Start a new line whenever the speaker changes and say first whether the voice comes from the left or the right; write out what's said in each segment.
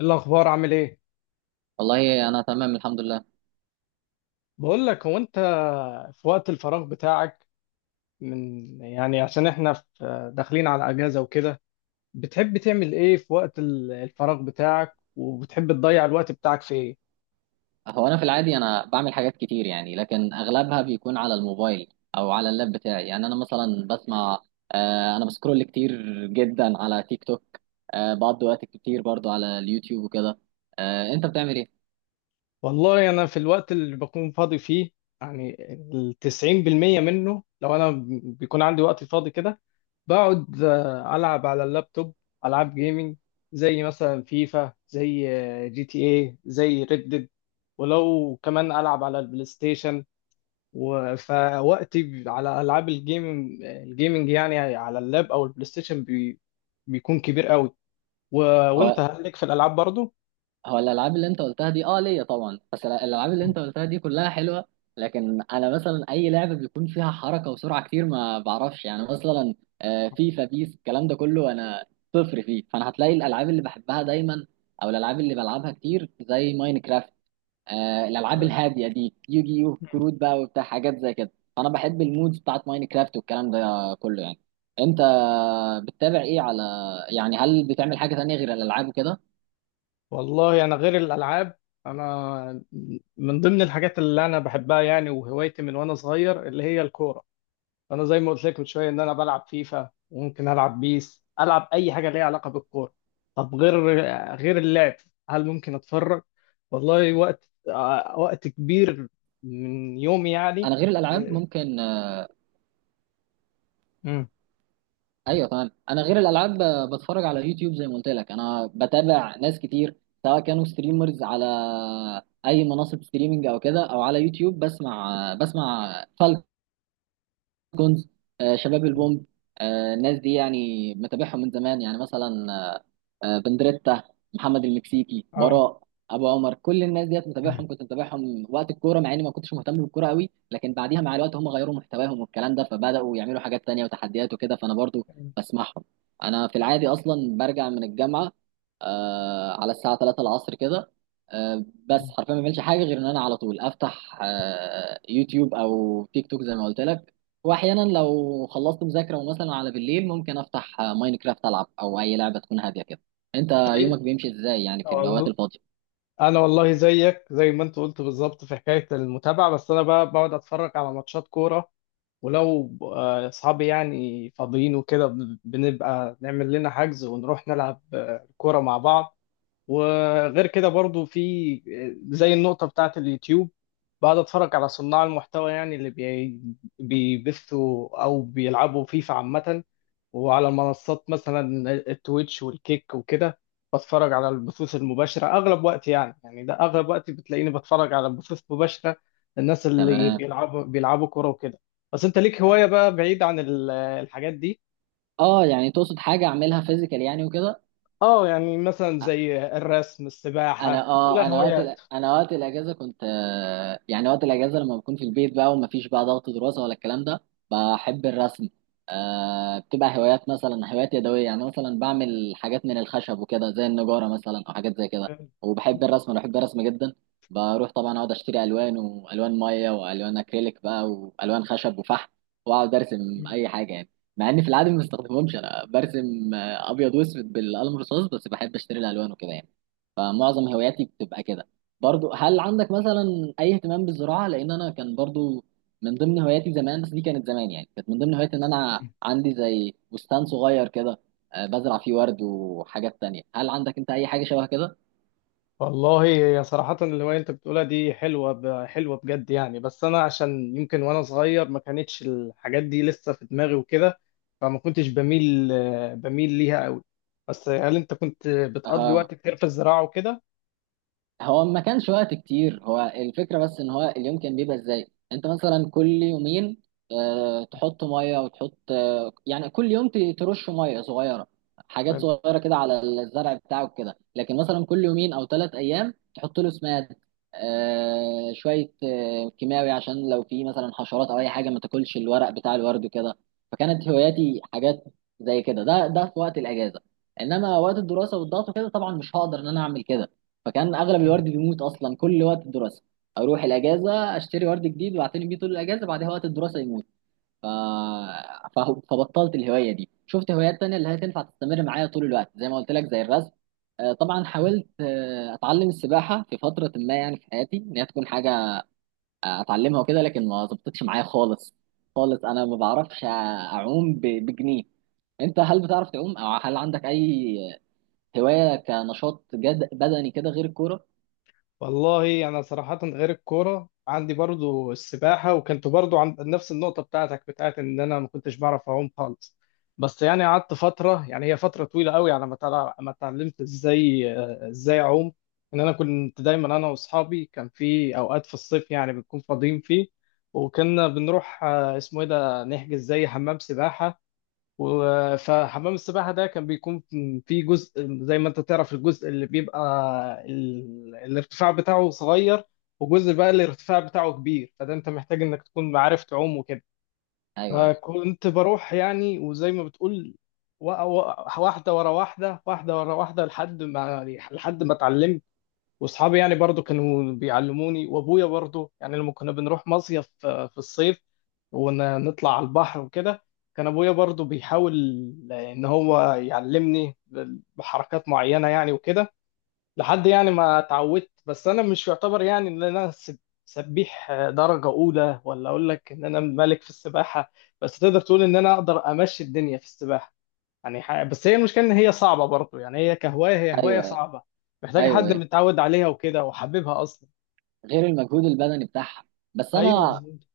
left: الأخبار عامل إيه؟
right: والله انا تمام الحمد لله.
left: بقول لك هو أنت في وقت الفراغ بتاعك من يعني عشان إحنا في داخلين على أجازة وكده. بتحب تعمل إيه في وقت الفراغ بتاعك، وبتحب تضيع الوقت بتاعك في إيه؟
right: انا في العادي انا بعمل حاجات كتير يعني، لكن اغلبها بيكون على الموبايل او على اللاب بتاعي. يعني انا مثلا بسمع، انا بسكرول كتير جدا على تيك توك. بقضي وقت كتير برضو على اليوتيوب وكده. آه، انت بتعمل ايه؟
left: والله أنا في الوقت اللي بكون فاضي فيه، يعني 90% منه، لو أنا بيكون عندي وقت فاضي كده بقعد ألعب على اللابتوب، ألعاب جيمنج، زي مثلا فيفا، زي جي تي اي، زي ريد ديد، ولو كمان ألعب على البلاي ستيشن، فوقتي على ألعاب الجيمنج يعني على اللاب أو البلاي ستيشن بيكون كبير قوي و... وأنت
right: هو
left: هل لك في الألعاب برضو؟
right: هو الالعاب اللي انت قلتها دي اه ليا طبعا، بس الالعاب اللي انت قلتها دي كلها حلوه. لكن انا مثلا اي لعبه بيكون فيها حركه وسرعه كتير ما بعرفش، يعني مثلا فيفا بيس الكلام ده كله انا صفر فيه. فانا هتلاقي الالعاب اللي بحبها دايما او الالعاب اللي بلعبها كتير زي ماينكرافت. الالعاب الهاديه دي، يوجي يو
left: مم.
right: كروت بقى وبتاع، حاجات زي كده. فانا بحب المودز بتاعت ماينكرافت والكلام ده كله يعني. انت بتتابع ايه على، يعني هل بتعمل حاجه تانية غير الالعاب وكده؟
left: والله انا غير الالعاب انا من ضمن الحاجات اللي انا بحبها، يعني وهوايتي من وانا صغير اللي هي الكوره. انا زي ما قلت لك من شويه ان انا بلعب فيفا، وممكن العب بيس، العب اي حاجه ليها علاقه بالكوره. طب غير اللعب، هل ممكن اتفرج؟ والله وقت وقت كبير من يومي يعني.
right: انا غير الالعاب
left: إيه،
right: ممكن،
left: مم.
right: ايوه تمام. انا غير الالعاب بتفرج على يوتيوب زي ما قلت لك، انا بتابع ناس كتير سواء كانوا ستريمرز على اي منصه ستريمنج او كده او على يوتيوب. بسمع جونز، شباب البومب، الناس دي يعني متابعهم من زمان. يعني مثلا بندريتا، محمد المكسيكي،
left: اه.
right: براء، ابو عمر، كل الناس ديت
left: مم.
right: متابعهم. كنت متابعهم وقت الكوره مع اني ما كنتش مهتم بالكوره قوي، لكن بعديها مع الوقت هم غيروا محتواهم والكلام ده، فبداوا يعملوا حاجات تانية وتحديات وكده، فانا برضو بسمعهم. انا في العادي اصلا برجع من الجامعه على الساعه 3 العصر كده. بس حرفيا ما بعملش حاجه غير ان انا على طول افتح يوتيوب او تيك توك زي ما قلت لك. واحيانا لو خلصت مذاكره ومثلا على بالليل ممكن افتح ماينكرافت العب او اي لعبه تكون هاديه كده. انت يومك بيمشي ازاي يعني في الاوقات
left: مم.
right: الفاضيه؟
left: انا والله زيك زي ما انت قلت بالظبط في حكايه المتابعه، بس انا بقى بقعد اتفرج على ماتشات كوره، ولو اصحابي يعني فاضيين وكده بنبقى نعمل لنا حجز ونروح نلعب كوره مع بعض، وغير كده برضو في زي النقطه بتاعه اليوتيوب، بقعد اتفرج على صناع المحتوى، يعني اللي بيبثوا او بيلعبوا فيفا عامه، وعلى منصات مثلا التويتش والكيك وكده، بتفرج على البثوث المباشرة أغلب وقتي، يعني ده أغلب وقتي، بتلاقيني بتفرج على بثوث مباشرة الناس اللي
right: تمام.
left: بيلعبوا كورة وكده. بس أنت ليك هواية بقى بعيد عن الحاجات دي؟
right: اه يعني تقصد حاجه اعملها فيزيكال يعني وكده؟
left: اه يعني مثلا زي الرسم،
right: انا
left: السباحة، كلها
right: اه انا
left: هوايات.
right: انا وقت الاجازه كنت، يعني وقت الاجازه لما بكون في البيت بقى ومفيش بقى ضغط دراسه ولا الكلام ده، بحب الرسم. آه، بتبقى هوايات، مثلا هوايات يدويه يعني، مثلا بعمل حاجات من الخشب وكده زي النجاره مثلا او حاجات زي كده. وبحب الرسم، انا بحب الرسم جدا. بروح طبعا اقعد اشتري الوان، والوان ميه، والوان اكريليك بقى، والوان خشب وفحم واقعد ارسم اي حاجه يعني. مع اني في العادي ما بستخدمهمش، انا برسم ابيض واسود بالقلم الرصاص، بس بحب اشتري الالوان وكده يعني. فمعظم هواياتي بتبقى كده. برضو هل عندك مثلا اي اهتمام بالزراعه؟ لان انا كان برضو من ضمن هواياتي زمان. بس دي كانت زمان يعني، كانت من ضمن هواياتي ان انا عندي زي بستان صغير كده، بزرع فيه ورد وحاجات تانية. هل عندك انت اي حاجه شبه كده؟
left: والله هي صراحة الهواية اللي انت بتقولها دي حلوة حلوة بجد يعني، بس انا عشان يمكن وانا صغير ما كانتش الحاجات دي لسه في دماغي وكده، فما كنتش بميل ليها قوي، بس هل انت كنت بتقضي
right: اها.
left: وقت كتير في الزراعة وكده؟
right: ما كانش وقت كتير، هو الفكرة بس ان هو اليوم كان بيبقى ازاي. انت مثلا كل يومين تحط مية، وتحط يعني كل يوم ترش مية صغيرة، حاجات صغيرة كده على الزرع بتاعك كده. لكن مثلا كل يومين او ثلاث ايام تحط له سماد، شوية كيماوي، عشان لو في مثلا حشرات او اي حاجة ما تاكلش الورق بتاع الورد وكده. فكانت هواياتي حاجات زي كده، ده في وقت الاجازة. انما وقت الدراسة والضغط وكده طبعا مش هقدر ان انا اعمل كده. فكان اغلب
left: حلو.
right: الورد بيموت اصلا كل وقت الدراسه. اروح الاجازه اشتري ورد جديد واعتني بيه طول الاجازه، بعدها وقت الدراسه يموت. ف... ف... فبطلت الهوايه دي، شفت هوايات تانية اللي هي تنفع تستمر معايا طول الوقت زي ما قلت لك زي الرسم. طبعا حاولت اتعلم السباحه في فتره ما، يعني في حياتي ان هي تكون حاجه اتعلمها وكده، لكن ما ظبطتش معايا خالص خالص. انا ما بعرفش اعوم بجنيه. انت هل بتعرف تعوم، او هل عندك اي هوايه كنشاط جد بدني كده غير الكوره؟
left: والله انا صراحه غير الكوره عندي برضو السباحه، وكنت برضو عند نفس النقطه بتاعتك، بتاعت ان انا ما كنتش بعرف اعوم خالص، بس يعني قعدت فتره، يعني هي فتره طويله قوي على ما اتعلمت ازاي اعوم، ان انا كنت دايما انا واصحابي كان في اوقات في الصيف، يعني بنكون فاضيين فيه، وكنا بنروح اسمه ايه ده نحجز زي حمام سباحه، فحمام السباحة ده كان بيكون فيه جزء، زي ما انت تعرف الجزء اللي بيبقى الارتفاع بتاعه صغير، وجزء بقى الارتفاع بتاعه كبير، فده انت محتاج انك تكون عارف تعوم وكده.
right: ايوه،
left: فكنت بروح يعني، وزي ما بتقول واحدة ورا واحدة، واحدة ورا واحدة، لحد ما اتعلمت، واصحابي يعني برضو كانوا بيعلموني، وابويا برضو يعني لما كنا بنروح مصيف في الصيف ونطلع على البحر وكده، كان ابويا برضو بيحاول ان هو يعلمني بحركات معينة يعني وكده، لحد يعني ما اتعودت. بس انا مش يعتبر يعني ان انا سبيح درجة اولى، ولا اقول لك ان انا ملك في السباحة، بس تقدر تقول ان انا اقدر امشي الدنيا في السباحة يعني، بس هي المشكله ان هي صعبه برضو، يعني هي كهوايه هي هوايه
right: ايوه، ايوه،
left: صعبه، محتاجه حد
right: أيوه.
left: متعود عليها وكده وحبيبها اصلا.
right: غير المجهود البدني بتاعها. بس
left: ايوه
right: انا
left: بالظبط.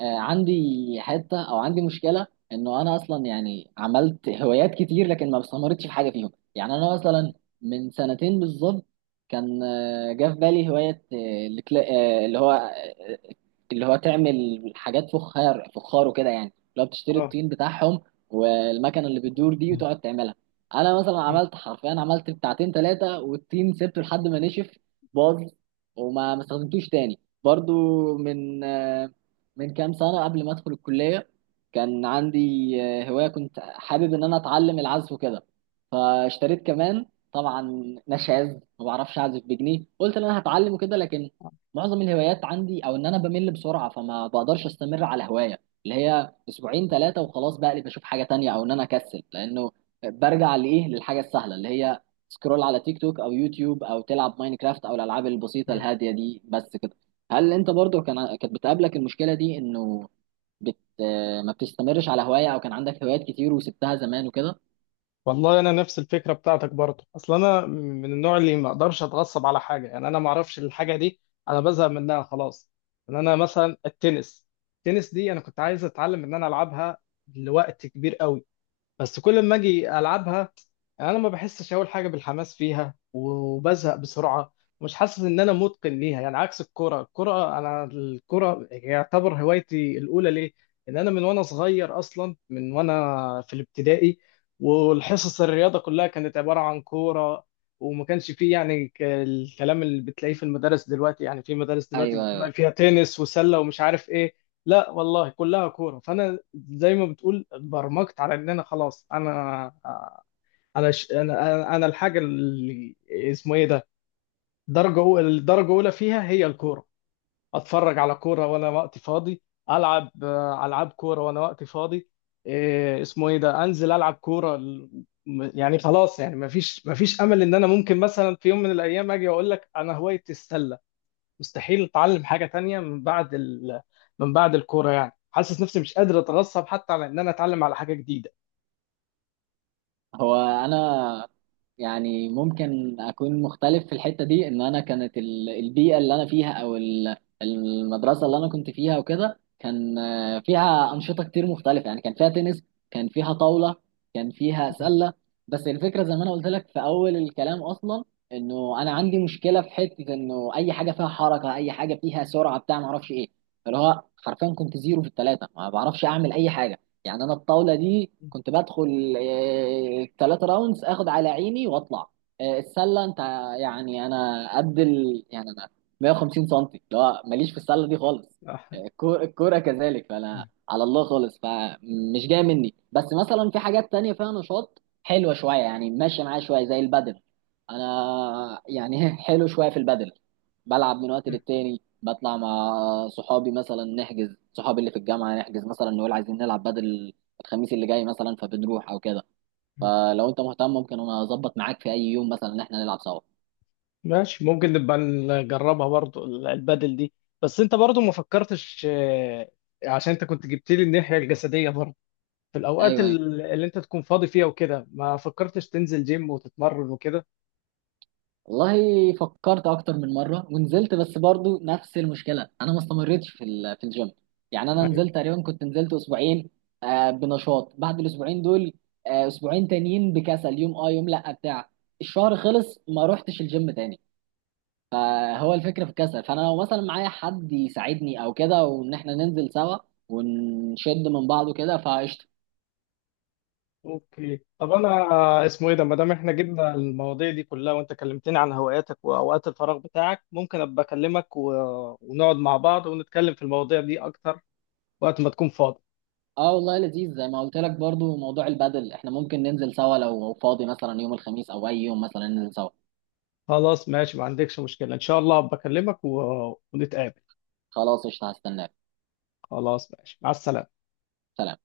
right: عندي حته، او عندي مشكله انه انا اصلا يعني عملت هوايات كتير لكن ما استمرتش في حاجه فيهم. يعني انا مثلا من سنتين بالظبط كان جه في بالي هوايه، آه، اللي هو آه، اللي هو تعمل حاجات فخار وكده يعني، لو بتشتري
left: اه.
right: الطين بتاعهم والمكنه اللي بتدور دي وتقعد تعملها. انا مثلا
left: م-
right: عملت حرفيا، عملت بتاعتين ثلاثه، والطين سبته لحد ما نشف باظ، وما ما استخدمتوش تاني. برضو من من كام سنة قبل ما أدخل الكلية، كان عندي هواية، كنت حابب إن أنا أتعلم العزف وكده، فاشتريت كمان. طبعا نشاز، ما بعرفش أعزف بجنيه. قلت إن أنا هتعلم وكده، لكن معظم الهوايات عندي، أو إن أنا بمل بسرعة، فما بقدرش أستمر على هواية اللي هي أسبوعين ثلاثة وخلاص، بقلب بشوف حاجة تانية، أو إن أنا أكسل لأنه برجع لإيه، للحاجة السهلة اللي هي سكرول على تيك توك أو يوتيوب، أو تلعب ماينكرافت أو الألعاب البسيطة
left: م.
right: الهادية دي بس كده. هل انت برضو كانت بتقابلك المشكله دي انه بت ما بتستمرش على هوايه، او كان عندك هوايات كتير وسبتها زمان وكده؟
left: والله انا نفس الفكره بتاعتك برضو، اصل انا من النوع اللي ما اقدرش اتغصب على حاجه، يعني انا ما اعرفش الحاجه دي انا بزهق منها خلاص، يعني انا مثلا التنس دي انا كنت عايز اتعلم ان انا العبها لوقت كبير قوي، بس كل ما اجي العبها، يعني انا ما بحسش اول حاجه بالحماس فيها وبزهق بسرعه، ومش حاسس ان انا متقن ليها، يعني عكس الكره يعتبر هوايتي الاولى ليه، ان انا من وانا صغير اصلا، من وانا في الابتدائي، والحصص الرياضه كلها كانت عباره عن كوره، وما كانش فيه يعني الكلام اللي بتلاقيه في المدارس دلوقتي، يعني في مدارس دلوقتي
right: ايوه.
left: بتلاقي فيها تنس وسله ومش عارف ايه، لا والله كلها كوره، فانا زي ما بتقول اتبرمجت على ان انا خلاص انا انا ش... انا انا أنا الحاجه اللي اسمه ايه ده، درجه اولى الدرجه اولى فيها هي الكوره، اتفرج على كوره وانا وقتي فاضي، العب العاب كوره وانا وقتي فاضي، إيه اسمه ايه ده، انزل العب كوره يعني خلاص، يعني ما فيش امل ان انا ممكن مثلا في يوم من الايام اجي واقول لك انا هوايتي السله، مستحيل اتعلم حاجه تانية من بعد الكوره، يعني حاسس نفسي مش قادر اتغصب حتى على ان انا اتعلم على حاجه جديده.
right: انا يعني ممكن اكون مختلف في الحته دي، ان انا كانت البيئه اللي انا فيها او المدرسه اللي انا كنت فيها وكده كان فيها انشطه كتير مختلفه، يعني كان فيها تنس، كان فيها طاوله، كان فيها سله. بس الفكره زي ما انا قلت لك في اول الكلام اصلا، انه انا عندي مشكله في حته، انه اي حاجه فيها حركه، اي حاجه فيها سرعه بتاع ما اعرفش ايه، اللي هو حرفيا كنت زيرو في الثلاثه، ما بعرفش اعمل اي حاجه. يعني انا الطاوله دي كنت بدخل ثلاثة راوندز اخد على عيني واطلع. السله، انت يعني انا قد يعني انا 150 سم، اللي هو ماليش في السله دي خالص. الكوره كذلك، فانا على الله خالص، فمش جايه مني. بس مثلا في حاجات تانية فيها نشاط حلوه شويه يعني، ماشيه معايا شويه زي البدل. انا يعني حلو شويه في البدل، بلعب من وقت للتاني. بطلع مع صحابي، مثلا نحجز، صحابي اللي في الجامعة نحجز، مثلا نقول عايزين نلعب بدل الخميس اللي جاي مثلا، فبنروح او كده. فلو انت مهتم ممكن انا اظبط معاك في اي يوم مثلا، ان احنا نلعب سوا.
left: ماشي، ممكن نبقى نجربها برضو البدل دي، بس انت برضو ما فكرتش عشان انت كنت جبت لي الناحية الجسدية برضو، في الاوقات
right: ايوه، ايوه،
left: اللي انت تكون فاضي فيها وكده، ما فكرتش تنزل جيم وتتمرن وكده؟
right: والله فكرت اكتر من مرة ونزلت، بس برضو نفس المشكلة انا ما استمرتش في في الجيم. يعني انا
left: ايوه.
right: نزلت تقريبا، كنت نزلت اسبوعين بنشاط، بعد الاسبوعين دول اسبوعين تانيين بكسل، يوم اه يوم لا بتاع، الشهر خلص ما روحتش الجيم تاني. هو الفكرة في الكسل، فأنا لو مثلا معايا حد يساعدني أو كده، وإن إحنا ننزل سوا ونشد من بعض وكده فقشطة.
left: اوكي طب انا، اسمه ايه ده، ما دام احنا جبنا المواضيع دي كلها، وانت كلمتني عن هواياتك واوقات الفراغ بتاعك، ممكن ابقى اكلمك ونقعد مع بعض ونتكلم في المواضيع دي اكتر وقت ما تكون فاضي.
right: اه والله لذيذ، زي ما قلت لك برضو موضوع البدل احنا ممكن ننزل سوا لو فاضي مثلا يوم الخميس او اي يوم مثلا ننزل سوا.
left: خلاص ماشي، ما عندكش مشكلة، ان شاء الله ابقى اكلمك ونتقابل.
right: خلاص قشطة، هستناك.
left: خلاص ماشي، مع السلامة.
right: سلام.